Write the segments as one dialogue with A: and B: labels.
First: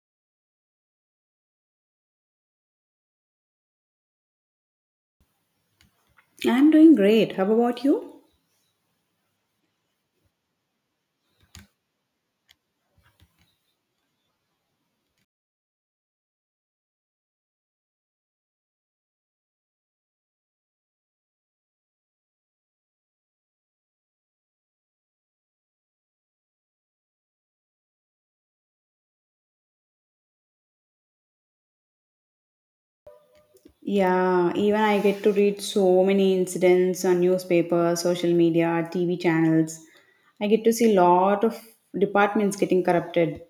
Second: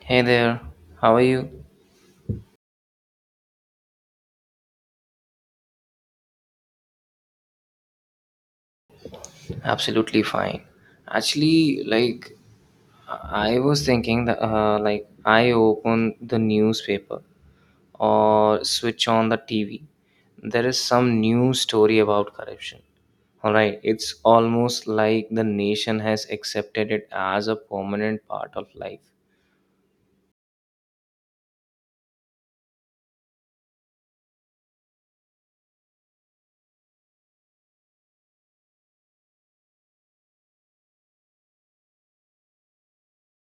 A: Hey there, how are you?
B: I'm doing great. How about you?
A: Absolutely fine. Actually, I was thinking that, like I open the newspaper or switch on the TV, there is some new story about corruption. All right, it's almost like the nation has accepted it as a permanent part of life.
B: Yeah, even I get to read so many incidents on newspapers, social media, TV channels. I get to see lot of departments getting corrupted.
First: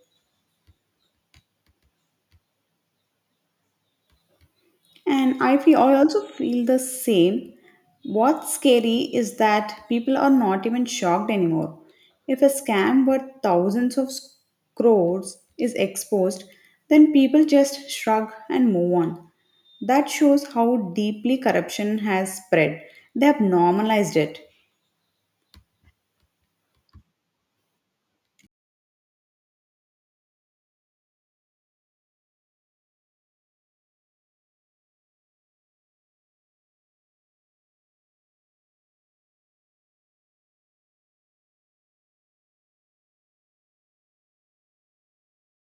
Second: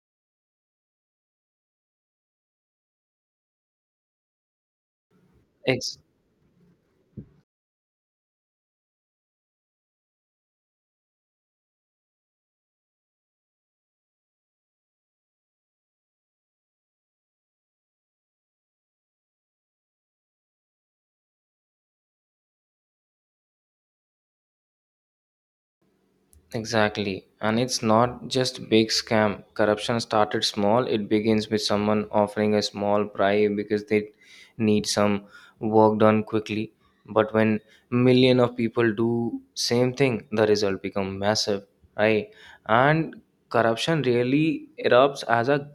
B: And I
A: Ex-
B: also feel the same. What's scary is that people are not even shocked anymore. If a scam worth crores is exposed, then people just shrug and move on. That shows how deeply corruption has spread. They have normalized it.
A: Exactly. And it's not just big scam. Corruption started small. It begins with someone offering a small bribe because they need some work done quickly. But when million of people do same thing, the result become massive, right? And corruption really erupts as a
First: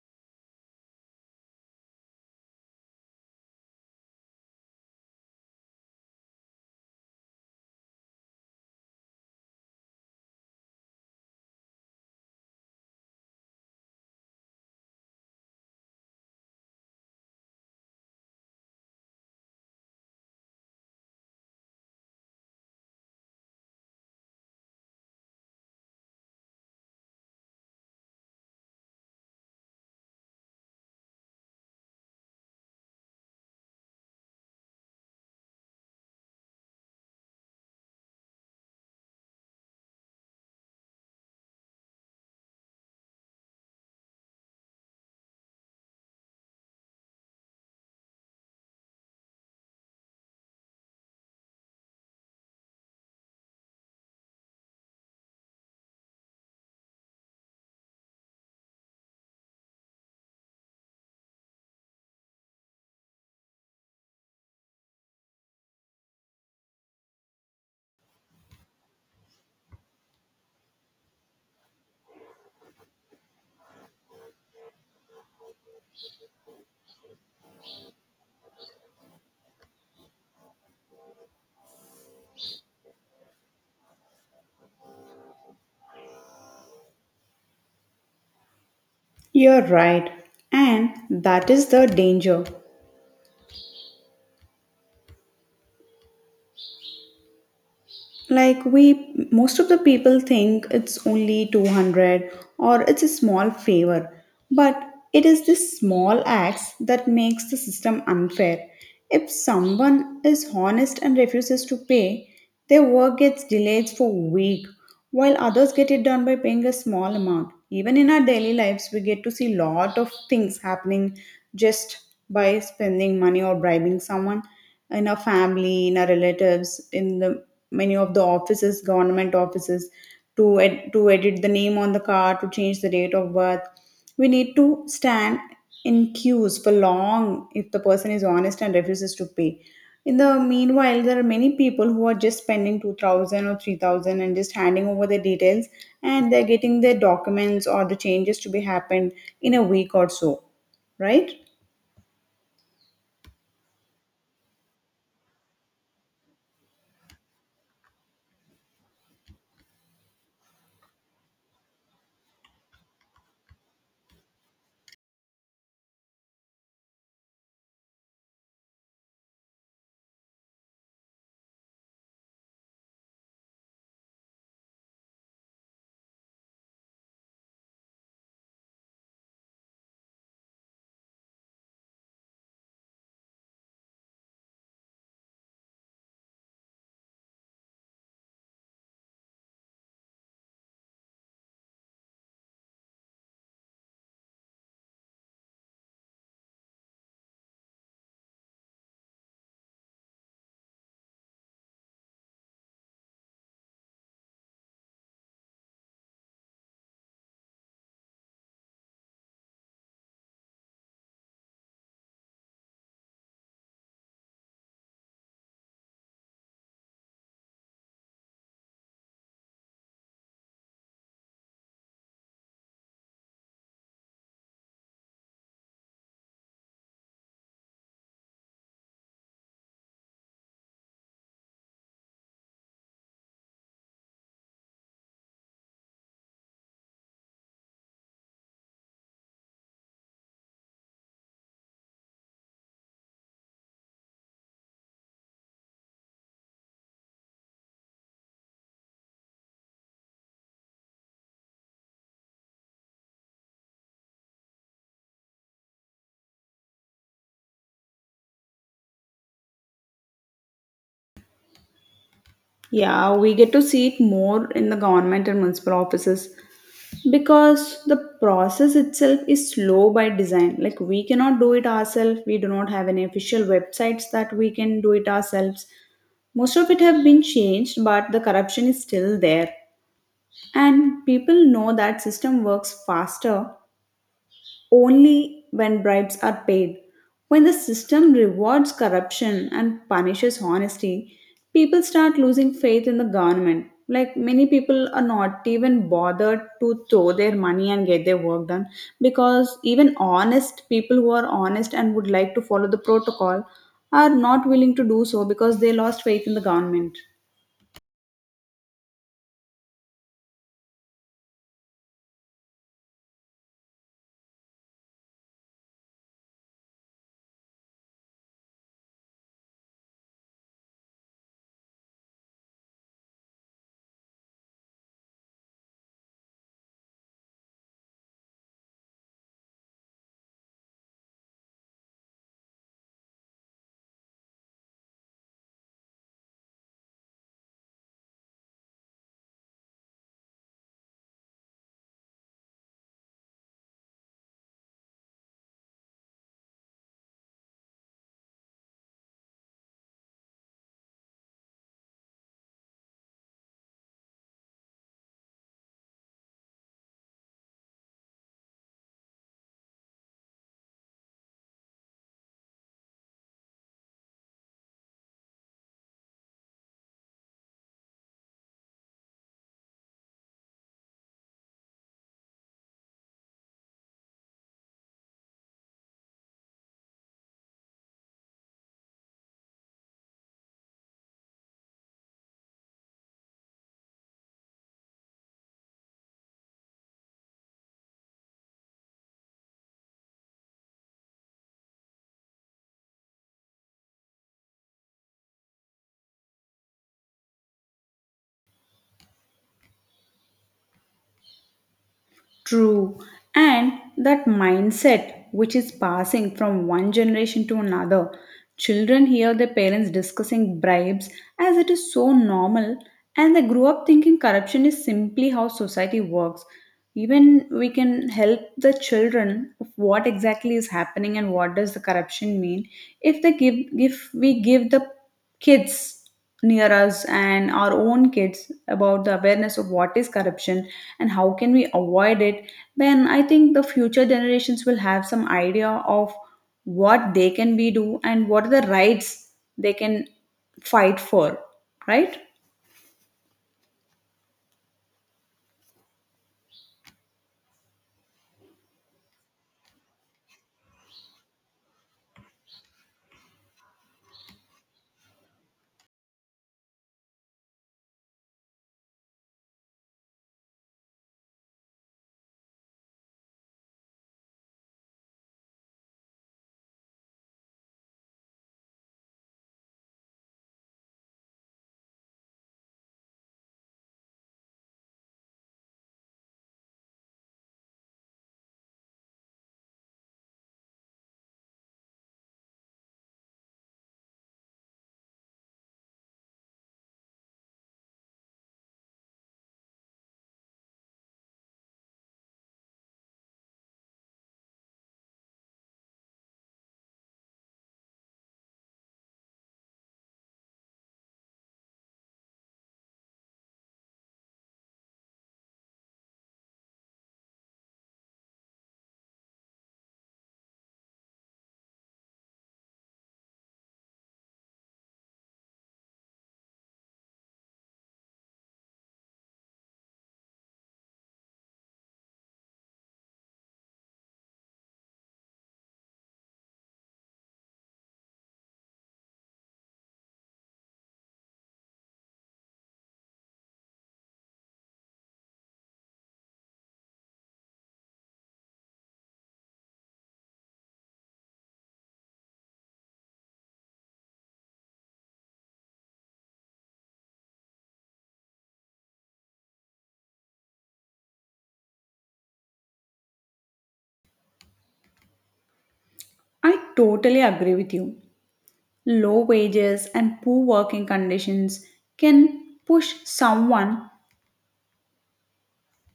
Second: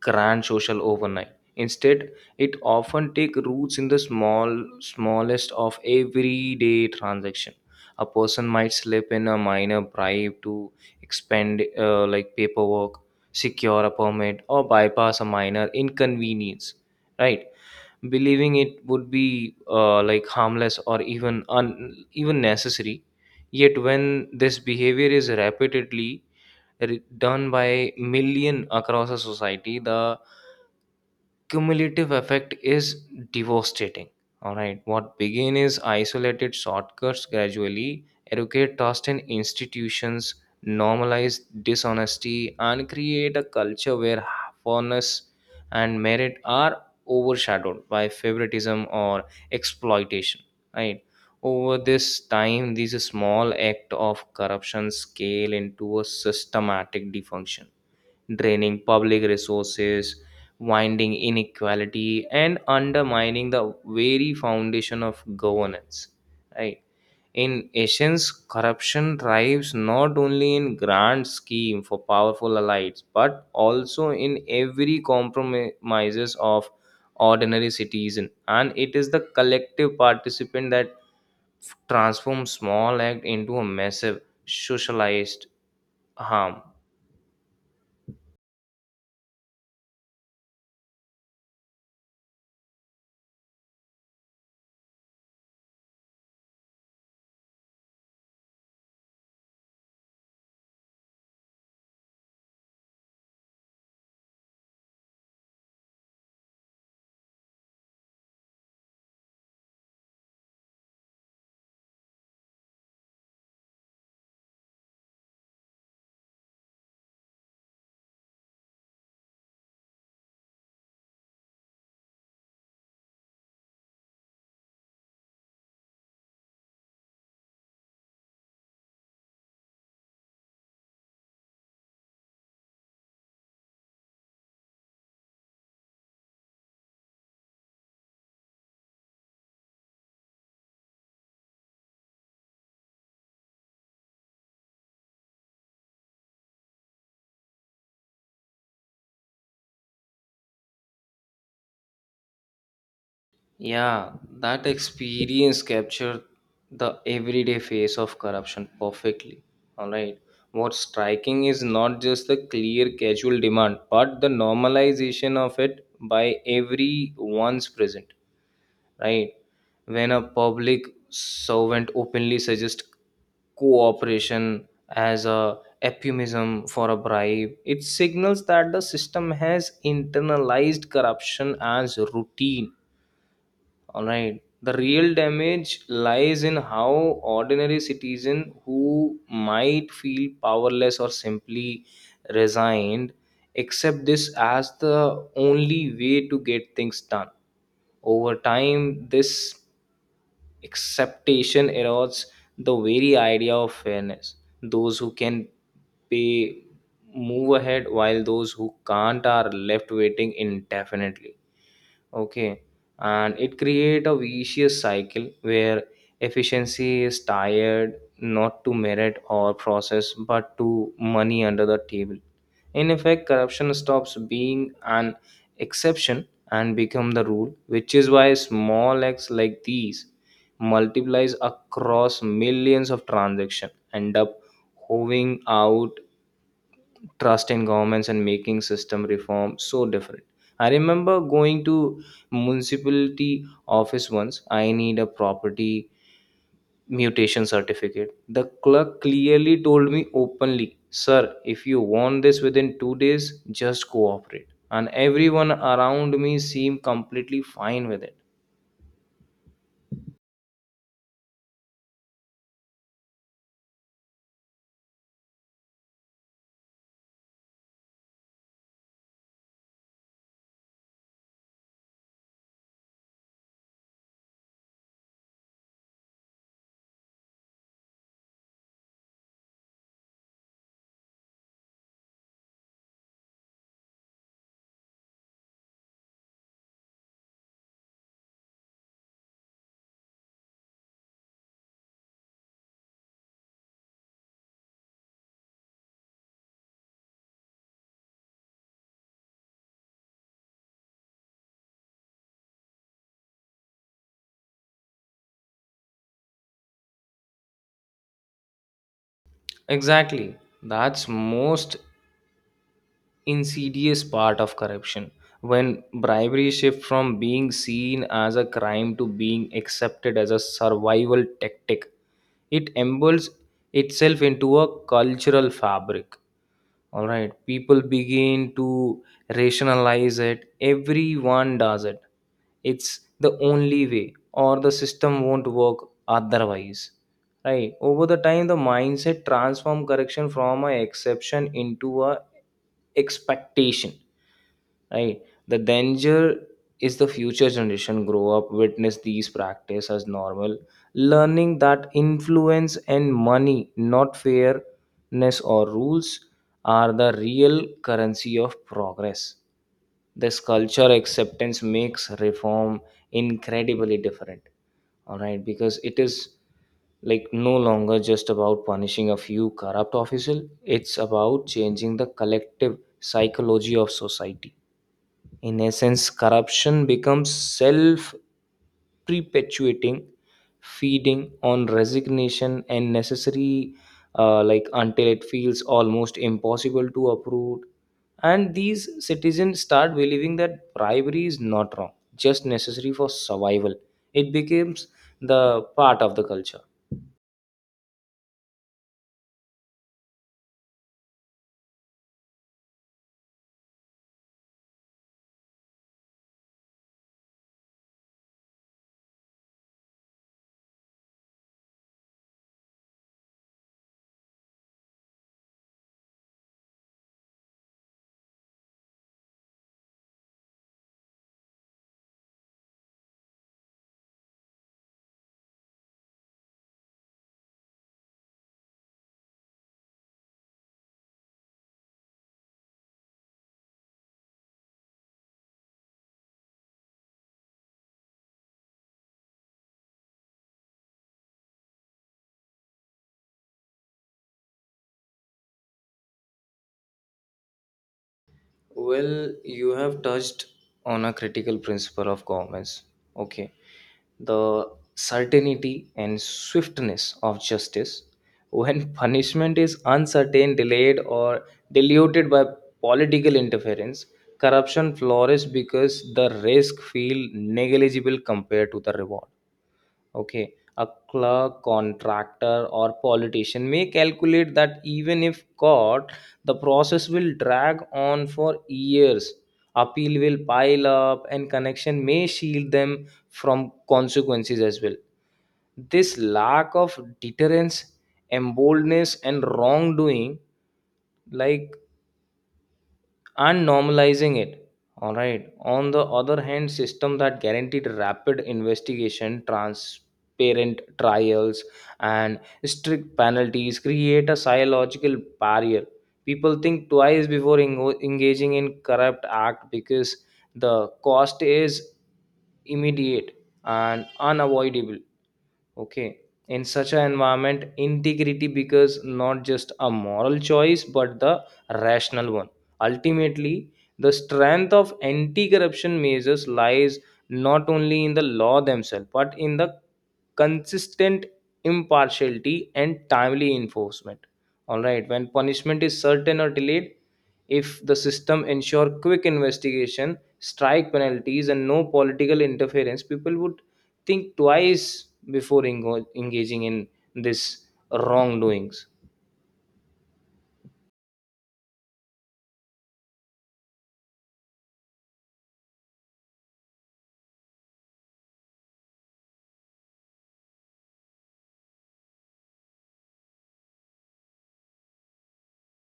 A: grand social overnight. Instead, it often take roots in the small smallest of everyday transaction. A person might slip in a minor bribe to expend like paperwork, secure a permit, or bypass a minor inconvenience, right? Believing it would be like harmless or even even necessary. Yet when this behavior is repeatedly done by million across a society, the cumulative effect is devastating. All right, what begin is isolated shortcuts gradually educate, trust in institutions, normalize dishonesty, and create a culture where fairness and merit are overshadowed by favoritism or exploitation. Right. Over this time, these small act of corruption scale into a systematic dysfunction draining public resources, winding inequality, and undermining the very foundation of governance. Right? In essence, corruption thrives not only in grand scheme for powerful elites, but also in every compromises of ordinary citizen. And it is the collective participant that transforms small act into a massive socialized harm.
B: You're right. And that is the danger. Like we, most of the people think it's only 200 or it's a small favor, but it is this small acts that makes the system unfair. If someone is honest and refuses to pay, their work gets delayed for a week while others get it done by paying a small amount. Even in our daily lives, we get to see lot of things happening just by spending money or bribing someone in our family, in our relatives, in the many of the offices, government offices, to edit the name on the card, to change the date of birth. We need to stand in queues for long if the person is honest and refuses to pay. In the meanwhile, there are many people who are just spending 2000 or 3000 and just handing over the details and they're getting their documents or the changes to be happened in a week or so, right?
A: Yeah, that experience captured the everyday face of corruption perfectly. All right. What's striking is not just the clear casual demand, but the normalization of it by everyone's present, right? When a public servant openly suggests cooperation as a euphemism for a bribe, it signals that the system has internalized corruption as routine. Alright. The real damage lies in how ordinary citizen who might feel powerless or simply resigned accept this as the only way to get things done. Over time, this acceptation erodes the very idea of fairness. Those who can pay move ahead while those who can't are left waiting indefinitely. Okay. And it create a vicious cycle where efficiency is tired not to merit or process but to money under the table. In effect, corruption stops being an exception and become the rule, which is why small acts like these multiplies across millions of transactions, end up hovering out trust in governments and making system reform so different. I remember going to municipality office once. I need a property mutation certificate. The clerk clearly told me openly, "Sir, if you want this within 2 days, just cooperate." And everyone around me seemed completely fine with it.
B: Yeah, we get to see it more in the government and municipal offices because the process itself is slow by design. Like we cannot do it ourselves, we do not have any official websites that we can do it ourselves. Most of it have been changed, but the corruption is still there, and people know that system works faster only when bribes are paid. When the system rewards corruption and punishes honesty, people start losing faith in the government. Like many people are not even bothered to throw their money and get their work done because even honest people who are honest and would like to follow the protocol are not willing to do so because they lost faith in the government.
A: Exactly. That's most insidious part of corruption when bribery shifts from being seen as a crime to being accepted as a survival tactic, it embedded itself into a cultural fabric. All right, people begin to rationalize it. Everyone does it, it's the only way, or the system won't work otherwise, right? Over the time the mindset transform correction from a exception into a expectation, right? The danger is the future generation grow up witness these practice as normal, learning that influence and money, not fairness or rules, are the real currency of progress. This culture acceptance makes reform incredibly different, all right, because it is like no longer just about punishing a few corrupt officials; it's about changing the collective psychology of society. In essence, corruption becomes self perpetuating, feeding on resignation and necessary, until it feels almost impossible to uproot. And these citizens start believing that bribery is not wrong, just necessary for survival. It becomes the part of the culture.
B: True. And that mindset, which is passing from one generation to another, children hear their parents discussing bribes as it is so normal, and they grow up thinking corruption is simply how society works. Even we can help the children of what exactly is happening and what does the corruption mean. If we give the kids near us and our own kids about the awareness of what is corruption and how can we avoid it, then I think the future generations will have some idea of what they can be do and what are the rights they can fight for, right?
A: Well, you have touched on a critical principle of governments. Okay. The certainty and swiftness of justice. When punishment is uncertain, delayed, or diluted by political interference, corruption flourishes because the risk feel negligible compared to the reward. Okay. A clerk, contractor, or politician may calculate that even if caught, the process will drag on for years. Appeal will pile up, and connection may shield them from consequences as well. This lack of deterrence, emboldness, and wrongdoing, like and normalizing it. All right, on the other hand system that guaranteed rapid investigation, transparent trials, and strict penalties create a psychological barrier. People think twice before engaging in corrupt act because the cost is immediate and unavoidable. Okay. In such an environment, integrity becomes not just a moral choice but the rational one. Ultimately, the strength of anti corruption measures lies not only in the law themselves but in the consistent impartiality and timely enforcement. All right, when punishment is certain or delayed, if the system ensure quick investigation, strike penalties and no political interference, people would think twice before engaging in this wrongdoings.
B: I totally agree with you. Low wages and poor working conditions can push someone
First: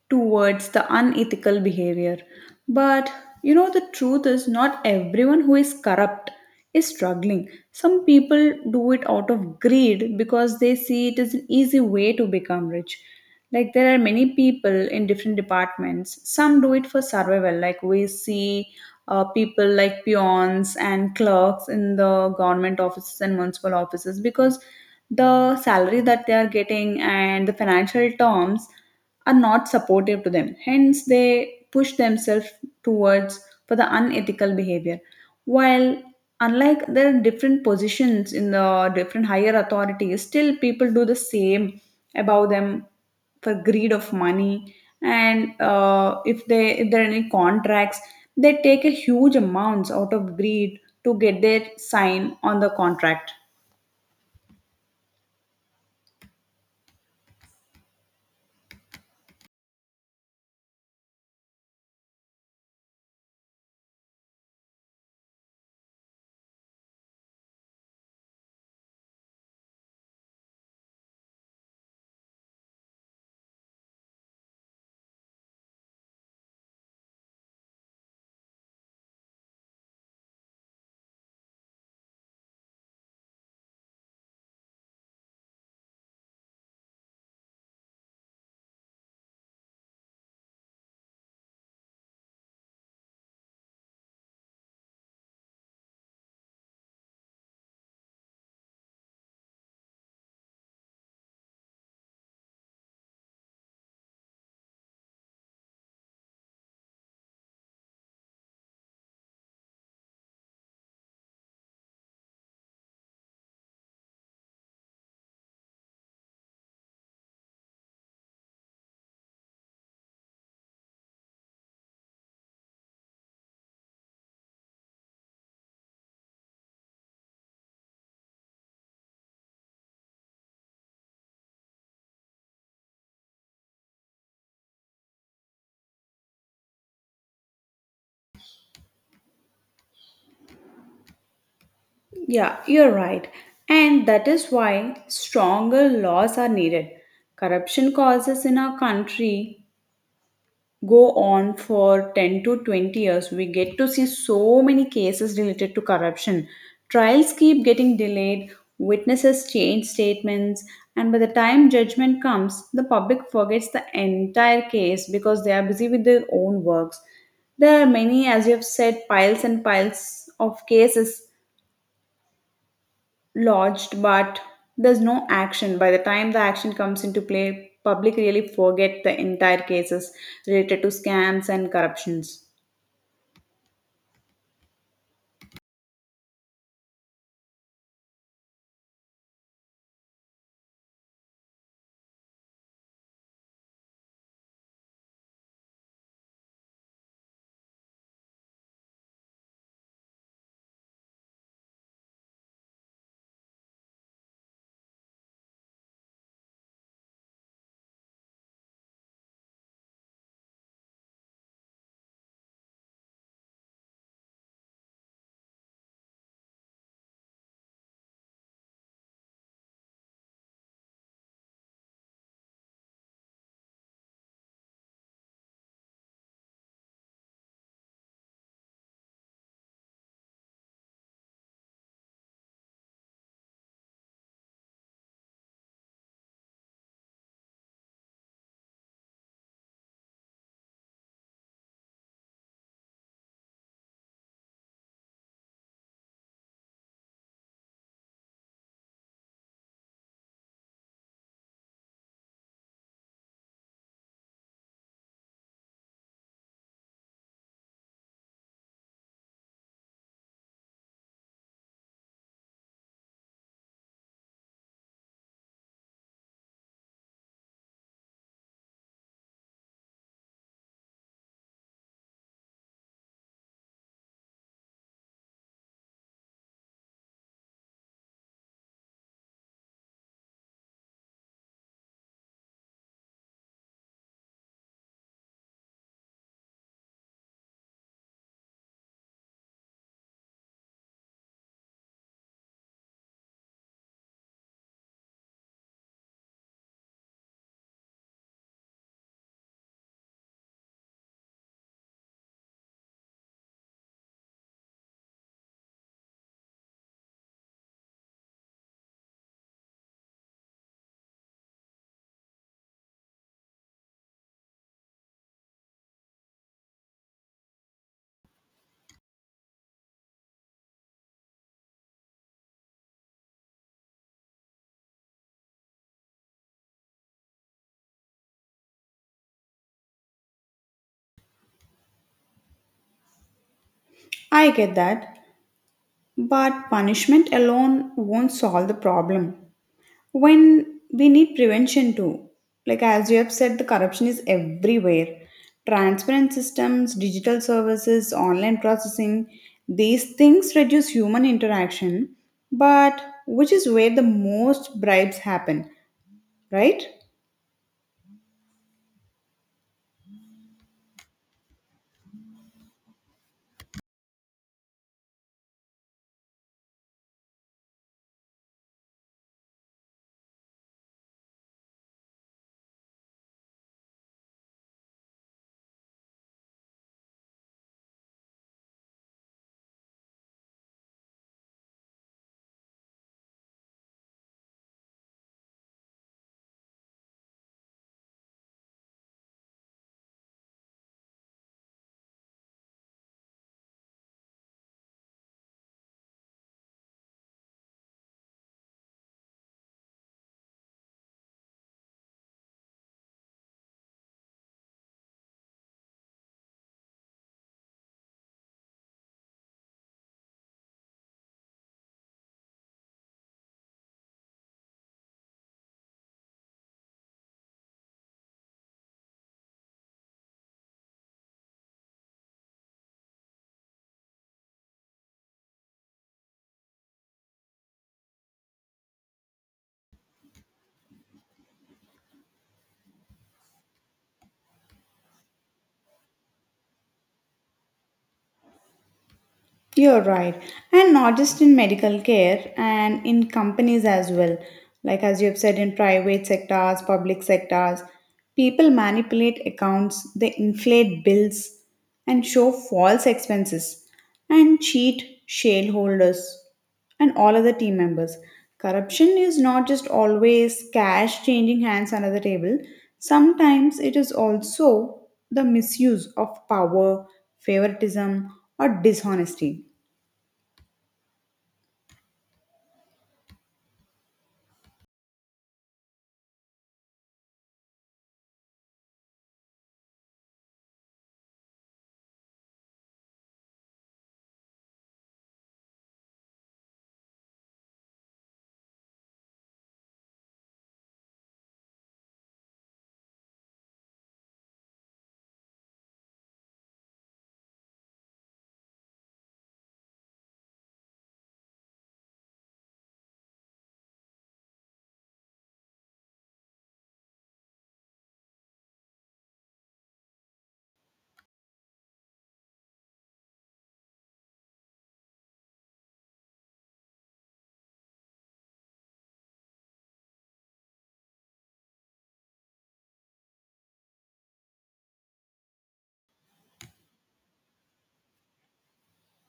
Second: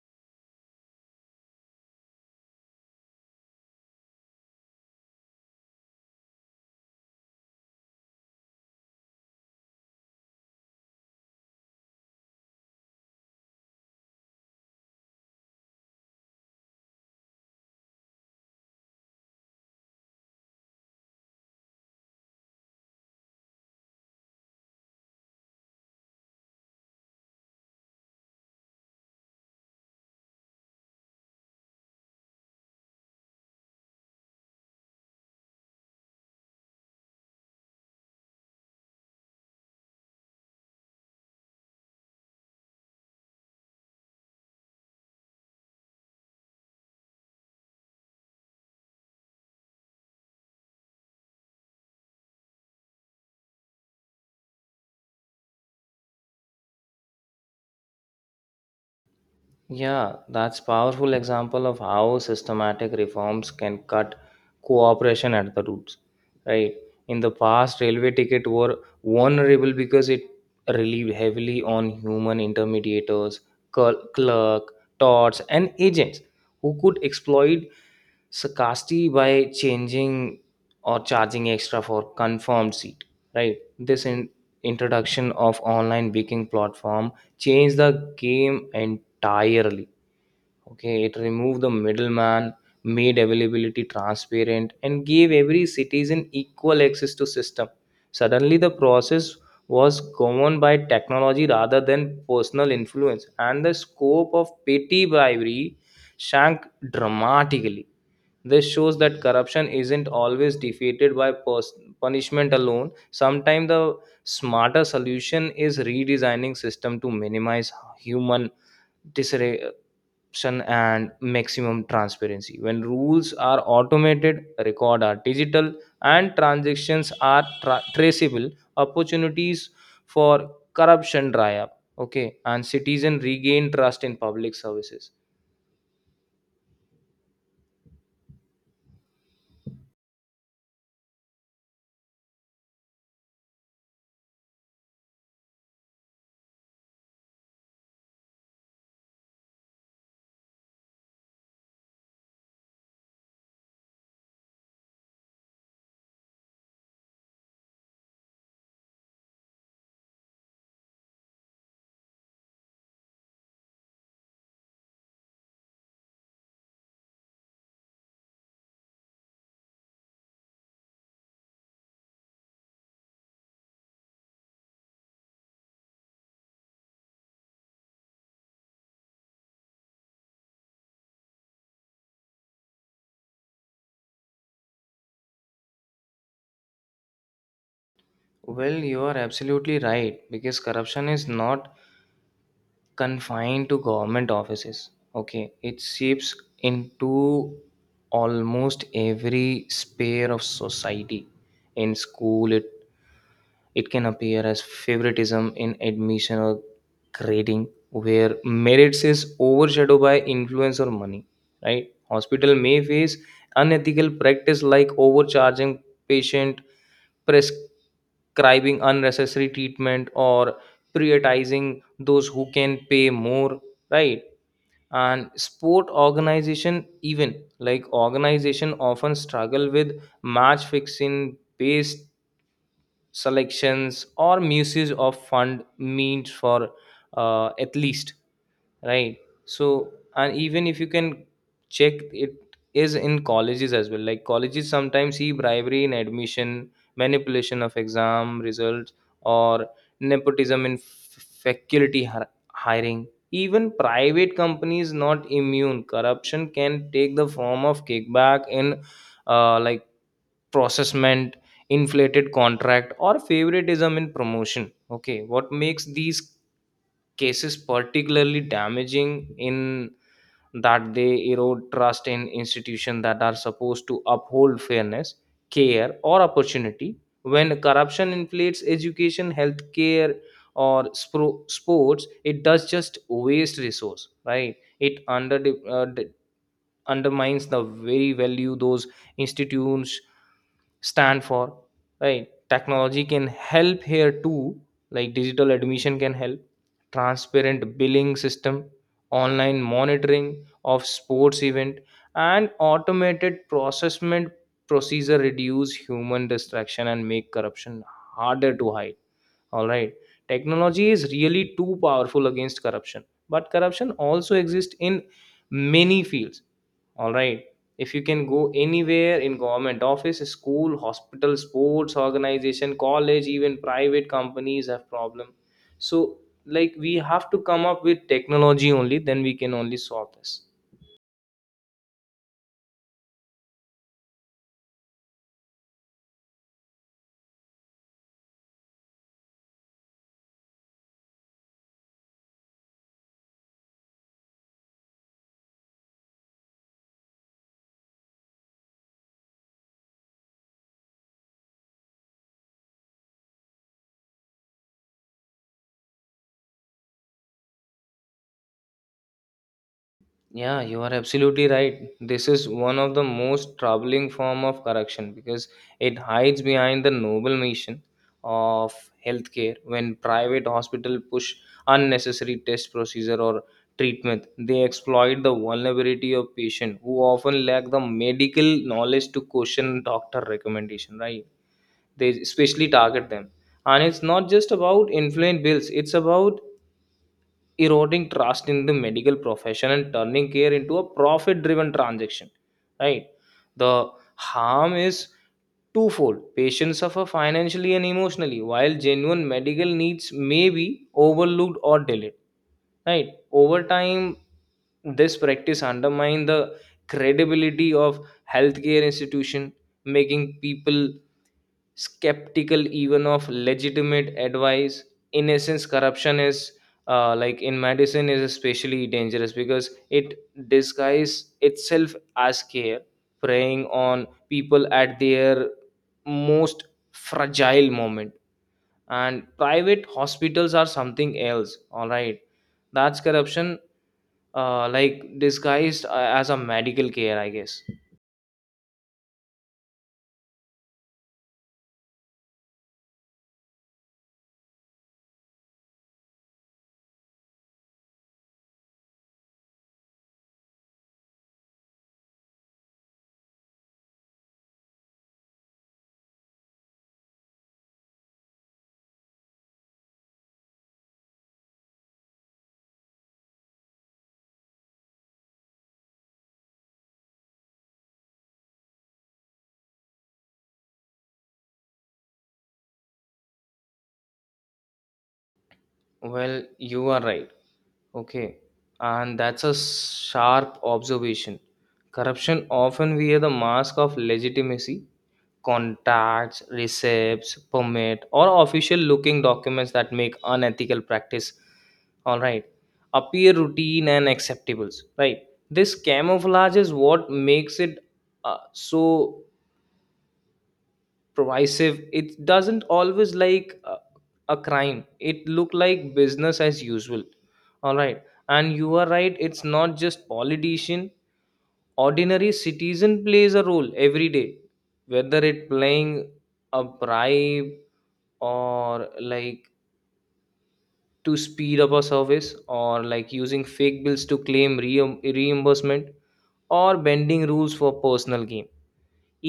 B: towards the unethical behavior. But you know, the truth is, not everyone who is corrupt is struggling. Some people do it out of greed because they see it as an easy way to become rich. Like, there are many people in different departments. Some do it for survival, like, we see. People like peons and clerks in the government offices and municipal offices because the salary that they are getting and the financial terms are not supportive to them. Hence, they push themselves towards for the unethical behavior. While unlike there are different positions in the different higher authorities, still people do the same above them for greed of money. And if there are any contracts, they take a huge amounts out of greed to get their sign on the contract.
A: Yeah, that's powerful example of how systematic reforms can cut cooperation at the roots. Right. In the past, railway ticket were vulnerable because it relied heavily on human intermediators, clerk, tots, and agents who could exploit scarcity by changing or charging extra for confirmed seat. Right. This introduction of online booking platform changed the game entirely. Okay, it removed the middleman, made availability transparent, and gave every citizen equal access to system. Suddenly, the process was governed by technology rather than personal influence, and the scope of petty bribery shrank dramatically. This shows that corruption isn't always defeated by punishment alone. Sometimes the smarter solution is redesigning system to minimize human disruption and maximum transparency. When rules are automated, record are digital, and transactions are traceable, opportunities for corruption dry up. Okay, and citizen regain trust in public services.
B: Yeah, you're right. And that is why stronger laws are needed. Corruption causes in our country go on for 10 to 20 years. We get to see so many cases related to corruption. Trials keep getting delayed, witnesses change statements, and by the time judgment comes, the public forgets the entire case because they are busy with their own works. There are many, as you have said, piles and piles of cases lodged, but there's no action. By the time the action comes into play, public really forget the entire cases related to scams and corruptions.
A: Well, you are absolutely right because corruption is not confined to government offices. Okay, it seeps into almost every sphere of society. In school, it can appear as favoritism in admission or grading where merits is overshadowed by influence or money, right? Hospital may face unethical practice like overcharging patient, prescribing unnecessary treatment, or prioritizing those who can pay more, right? And sport organization, even like organization, often struggle with match fixing based selections or misuse of fund means for at least, right? So, and even if you can check, it is in colleges as well. Like colleges sometimes see bribery in admission, manipulation of exam results, or nepotism in faculty hiring. Even private companies not immune, corruption can take the form of kickback in uh, like processment inflated contract or favoritism in promotion. Okay, what makes these cases particularly damaging in that they erode trust in institutions that are supposed to uphold fairness, care or opportunity. When corruption inflates education, healthcare, or sports, it does just waste resource, right? It under uh, d- undermines the very value those institutes stand for, right? Technology can help here too, like digital admission can help, transparent billing system, online monitoring of sports event, and automated processment procedure reduce human distraction and make corruption harder to hide, all right? Technology is really too powerful against corruption, but corruption also exists in many fields, all right? If you can go anywhere in government office, school, hospital, sports organization, college, even private companies have problem. So, like we have to come up with technology, only then we can only solve this.
B: I get that, but punishment alone won't solve the problem when we need prevention too. Like as you have said, the corruption is everywhere. Transparent systems, digital services, online processing, these things reduce human interaction, but which is where the most bribes happen, right?
A: Yeah, you are absolutely right. This is one of the most troubling form of corruption because it hides behind the noble mission of healthcare. When private hospital push unnecessary test procedure or treatment, they exploit the vulnerability of patient who often lack the medical knowledge to question doctor recommendation. Right? They especially target them, and it's not just about influent bills. It's about eroding trust in the medical profession and turning care into a profit driven transaction, right? The harm is twofold, patients suffer financially and emotionally while genuine medical needs may be overlooked or delayed. Right. Over time, this practice undermine the credibility of healthcare institution, making people skeptical even of legitimate advice. In essence, corruption is in medicine is especially dangerous because it disguises itself as care, preying on people at their most fragile moment. And private hospitals are something else, all right? That's corruption disguised as a medical care, I guess.
B: You're right. And not just in medical care and in companies as well. Like as you have said, in private sectors, public sectors, people manipulate accounts, they inflate bills and show false expenses and cheat shareholders and all other team members. Corruption is not just always cash changing hands under the table, sometimes it is also the misuse of power, favoritism, or dishonesty.
A: Well, you are right. Okay, and that's a sharp observation. Corruption often wear the mask of legitimacy, contacts, receipts, permit, or official looking documents that make unethical practice, all right, appear routine and acceptable, right? This camouflage is what makes it so pervasive. It doesn't always like a crime. It look like business as usual, all right. And you are right. It's not just politician. Ordinary citizen plays a role every day, whether it playing a bribe or like to speed up a service or like using fake bills to claim reimbursement or bending rules for personal gain,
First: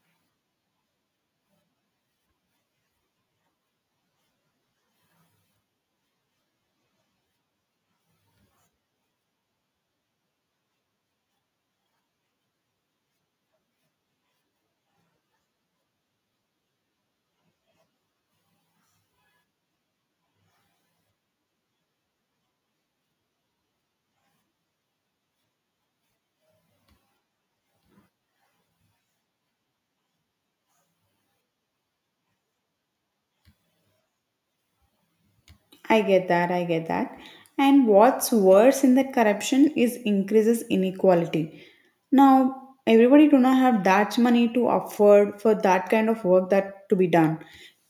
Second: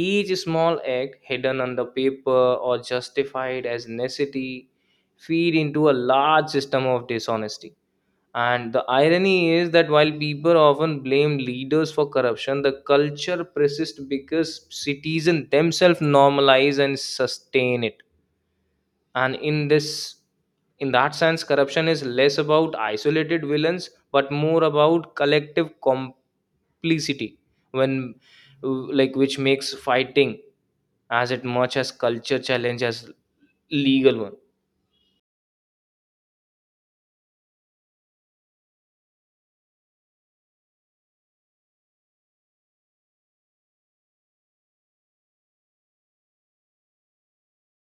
A: each small act hidden under paper or justified as necessity feed into a large system of dishonesty. And the irony is that while people often blame leaders for corruption, the culture persists because citizens themselves normalize and sustain it. And in that sense, corruption is less about isolated villains but more about collective complicity, when like which makes fighting as it much as culture challenge as legal one.
B: I get that. And what's worse in that corruption is increases inequality. Now, everybody do not have that money to afford for that kind of work that to be done.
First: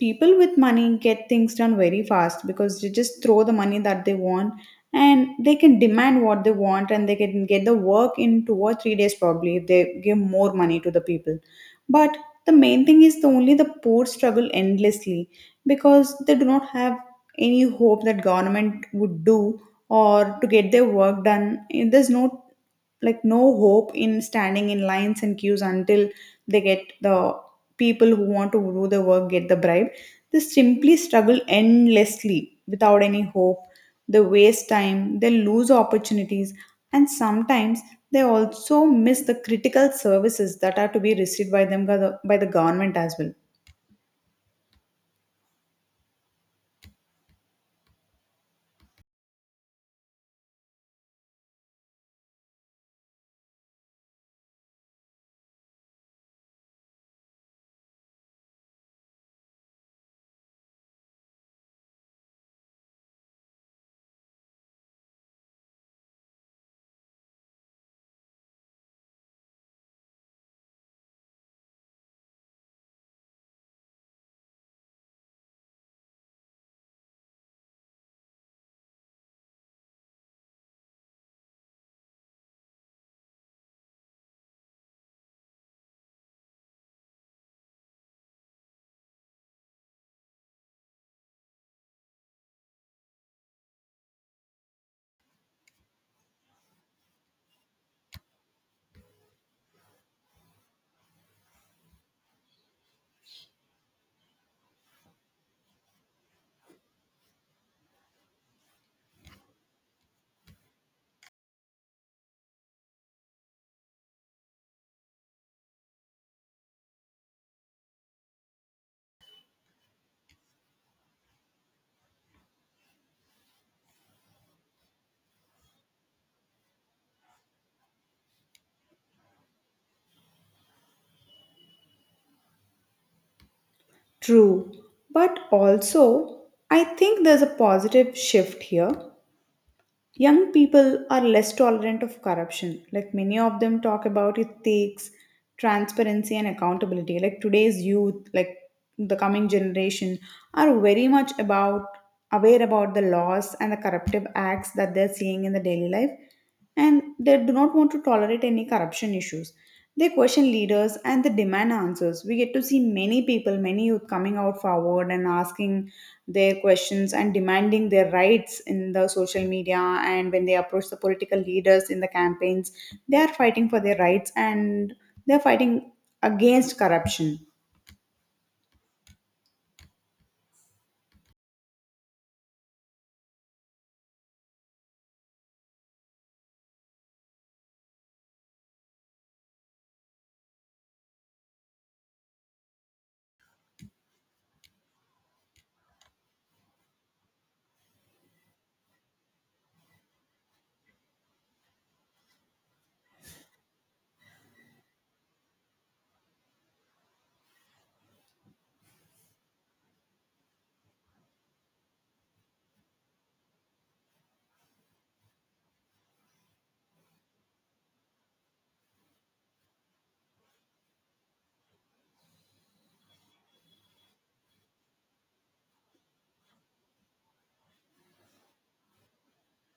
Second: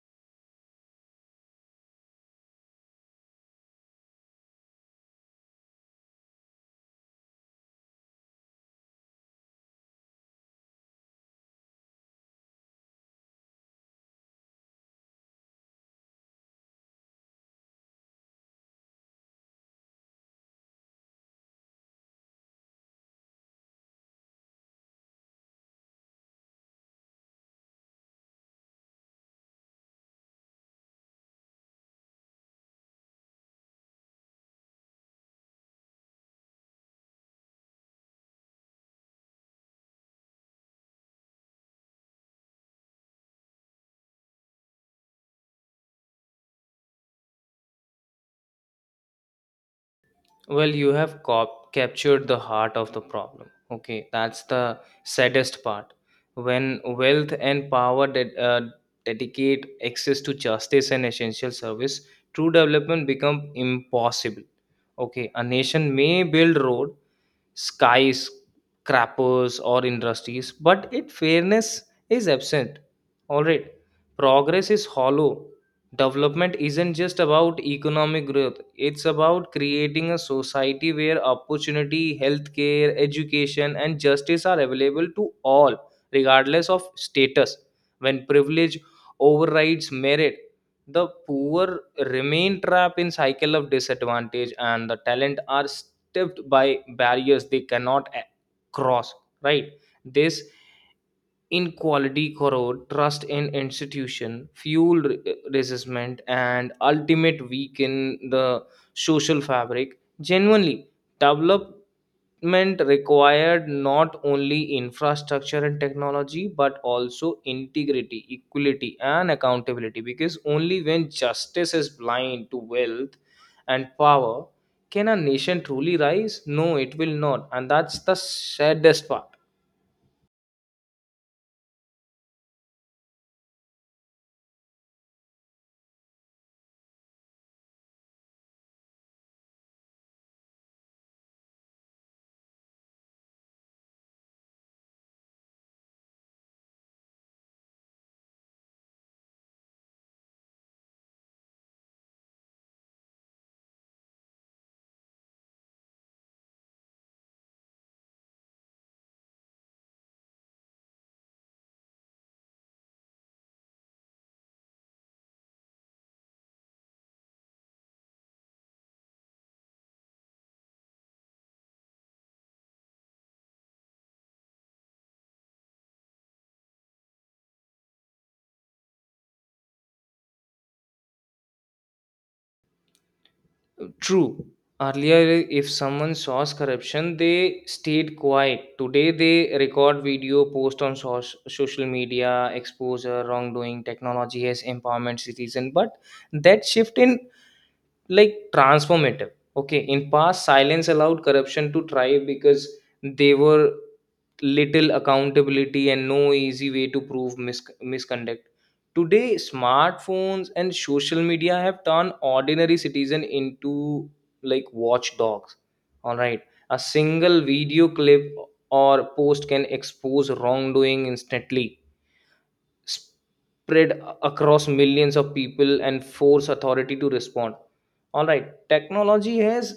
B: People with money get things done very fast because they just throw the money that they want and they can demand what they want and they can get the work in two or three days probably if they give more money to the people. But the main thing is the only the poor struggle endlessly because they do not have any hope that government would do or to get their work done. And there's no hope in standing in lines and queues until they get the people who want to do the work get the bribe. They simply struggle endlessly without any hope. They waste time, they lose opportunities, and sometimes they also miss the critical services that are to be received by them by the government as well.
A: Well, you have captured the heart of the problem. Okay, that's the saddest part. When wealth and power dedicate access to justice and essential service, true development become impossible. Okay, a nation may build road, skyscrapers or industries, but it fairness is absent. All right, progress is hollow. Development isn't just about economic growth, it's about creating a society where opportunity, healthcare, education, and justice are available to all, regardless of status. When privilege overrides merit, the poor remain trapped in cycle of disadvantage and the talent are tipped by barriers they cannot cross, right? This inequality corrode trust in institution, fuel resentment and ultimate weaken the social fabric. Genuinely develop development required not only infrastructure and technology but also integrity, equality and accountability, because only when justice is blind to wealth and power can a nation truly rise. No, it will not, and that's the saddest part.
B: True, but also I think there's a positive shift here. Young people are less tolerant of corruption. Like many of them talk about it takes transparency and accountability. Like today's youth, like the coming generation, are very much about aware about the laws and the corruptive acts that they're seeing in the daily life, and they do not want to tolerate any corruption issues. They question leaders and they demand answers. We get to see many people, many youth coming out forward and asking their questions and demanding their rights in the social media, and when they approach the political leaders in the campaigns, they are fighting for their rights and they're fighting against corruption.
A: True. Earlier, if someone saws corruption, they stayed quiet. Today, they record video, post on social media, expose wrongdoing. Technology has empowerment citizen, but that shift in like transformative. Okay, in past, silence allowed corruption to thrive because they were little accountability and no easy way to prove misconduct. Today, smartphones and social media have turned ordinary citizen into like watchdogs. All right, a single video clip or post can expose wrongdoing instantly, spread across millions of people and force authority to respond. All right, technology has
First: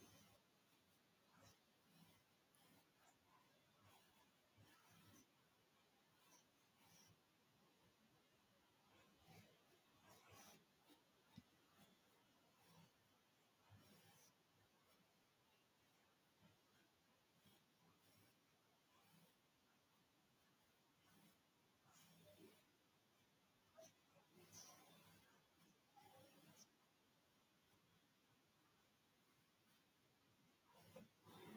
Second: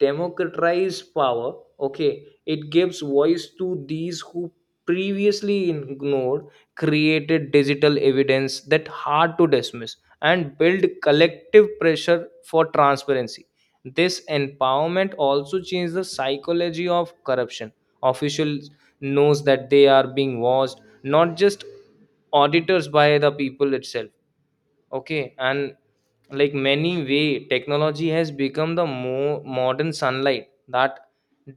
A: democratized power. Okay, it gives voice to these who previously ignored, created digital evidence that hard to dismiss, and build collective pressure for transparency. This empowerment also changed the psychology of corruption. Officials knows that they are being watched, not just auditors by the people itself. Okay, and like many way, technology has become the more modern sunlight that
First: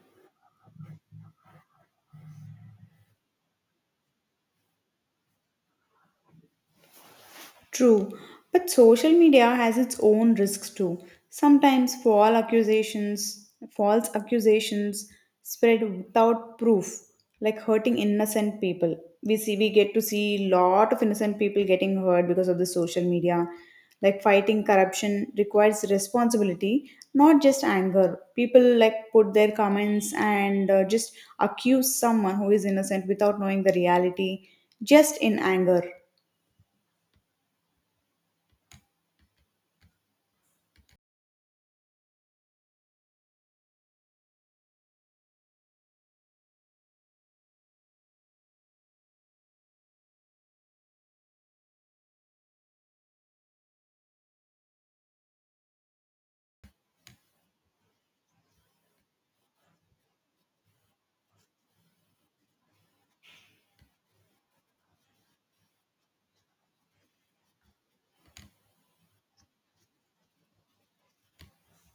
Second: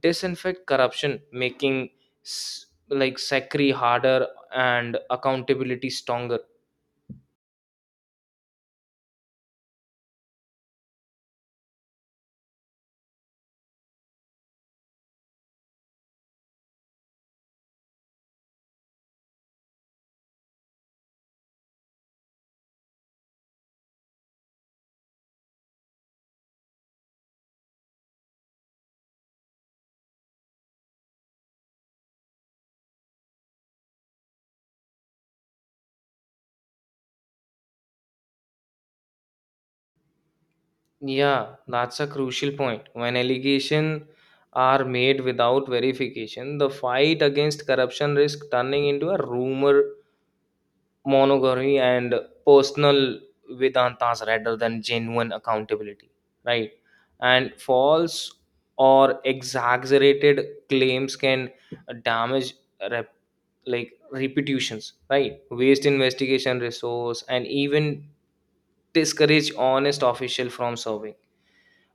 A: disinfect corruption, making like sacri harder and accountability stronger.
B: True, but social media has its own risks too. Sometimes false accusations spread without proof, like hurting innocent people. We get to see lot of innocent people getting hurt because of the social media. Like fighting corruption requires responsibility, not just anger. People like put their comments and just accuse someone who is innocent without knowing the reality, just in anger.
A: Yeah, that's a crucial point. When allegations are made without verification, the fight against corruption risks turning into a rumor monogamy and personal Vedantas rather than genuine accountability, right? And false or exaggerated claims can damage rep- like reputations, right? Waste investigation resource and even discourage honest official from serving.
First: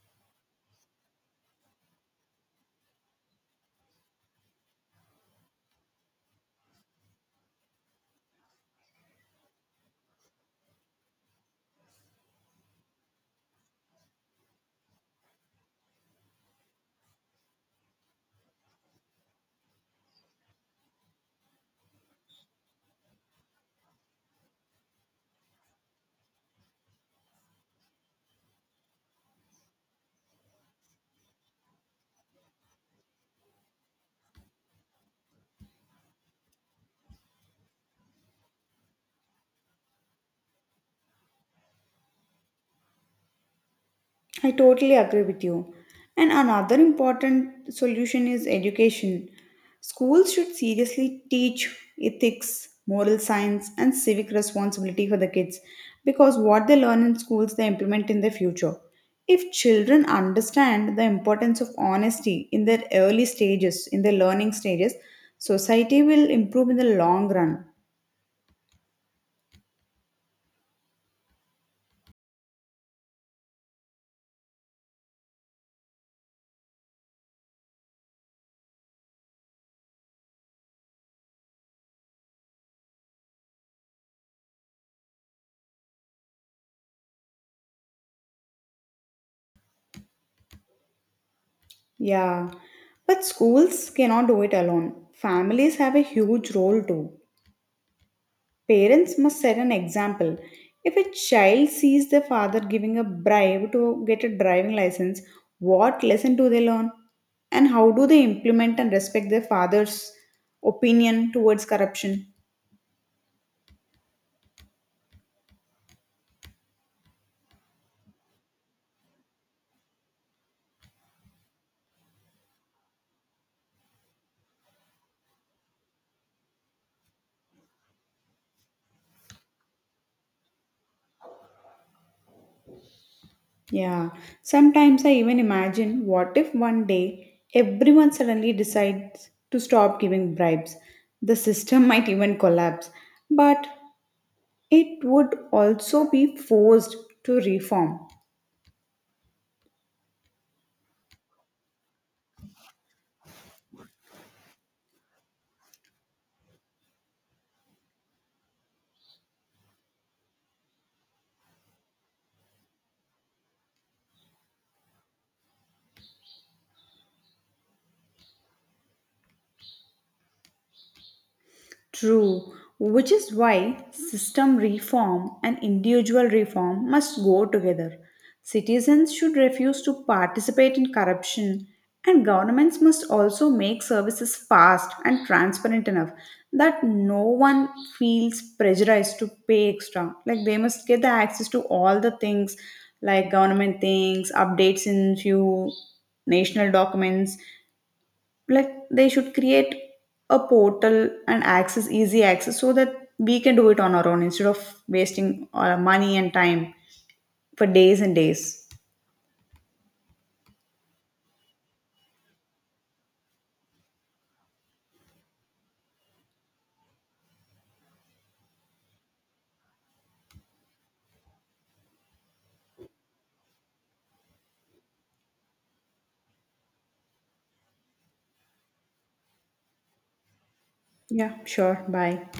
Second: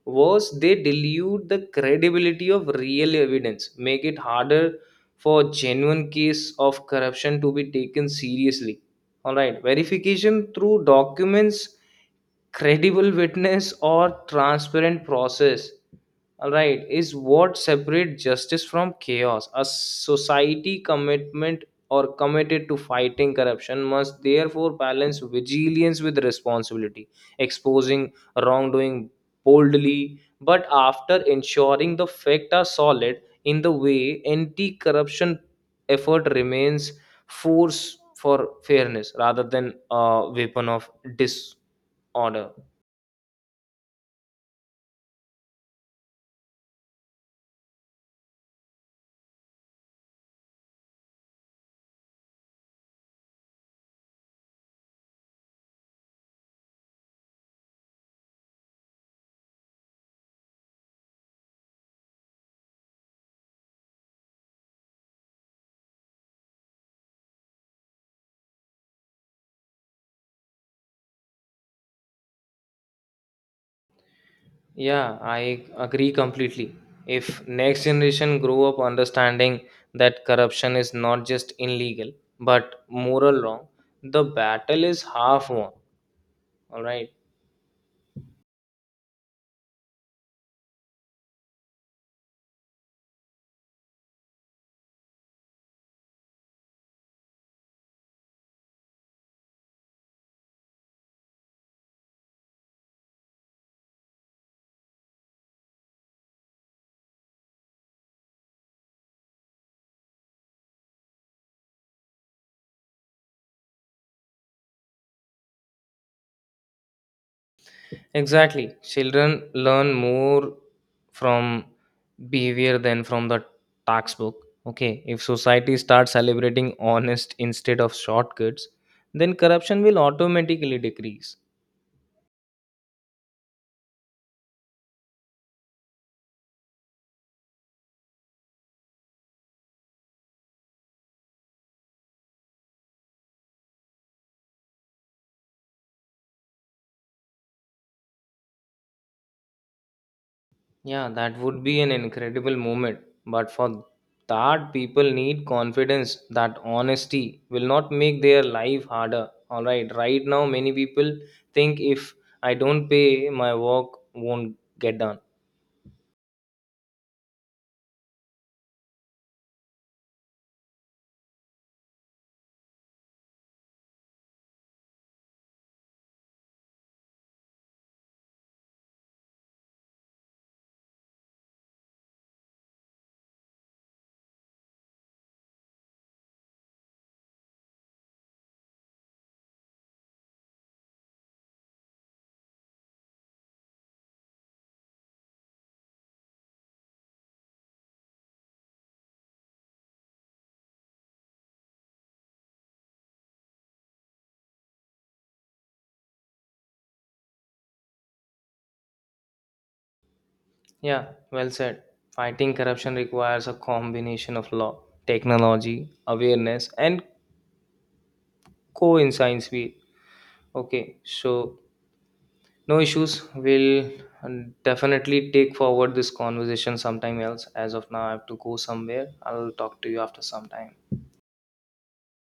A: Worse, they dilute the credibility of real evidence, make it harder for genuine case of corruption to be taken seriously. All right, verification through documents, credible witness, or transparent process, all right, is what separates justice from chaos. A society commitment or committed to fighting corruption must therefore balance vigilance with responsibility, exposing wrongdoing boldly, but after ensuring the facts are solid. In the way, anti-corruption effort remains force for fairness rather than a weapon of disorder.
B: I totally agree with you. And another important solution is education. Schools should seriously teach ethics, moral science, and civic responsibility for the kids because what they learn in schools they implement in their future. If children understand the importance of honesty in their early stages, in their learning stages, society will improve in the long run.
A: Yeah, I agree completely. If next generation grow up understanding that corruption is not just illegal but moral wrong, the battle is half won. All right.
B: Yeah. But schools cannot do it alone. Families have a huge role too. Parents must set an example. If a child sees their father giving a bribe to get a driving license, what lesson do they learn? And how do they implement and respect their father's opinion towards corruption?
A: Exactly. Children learn more from behavior than from the textbook. Okay. If society starts celebrating honest instead of shortcuts, then corruption will automatically decrease.
B: Yeah, sometimes I even imagine what if one day everyone suddenly decides to stop giving bribes. The system might even collapse, but it would also be forced to reform.
A: Yeah, that would be an incredible moment. But for that, people need confidence that honesty will not make their life harder. All right, right now, many people think if I don't pay, my work won't get done.
B: True, which is why system reform and individual reform must go together. Citizens should refuse to participate in corruption, and governments must also make services fast and transparent enough that no one feels pressurized to pay extra. Like they must get the access to all the things like government things, updates in few national documents, like they should create a portal and access easy access so that we can do it on our own instead of wasting our money and time for days and days.
A: Yeah, well said. Fighting corruption requires a combination of law, technology, awareness, and coincides with. Okay, so no issues. We'll uh, definitely take forward this conversation sometime else. As of now, I have to go somewhere. I'll talk to you after some time.
B: Yeah, sure. Bye.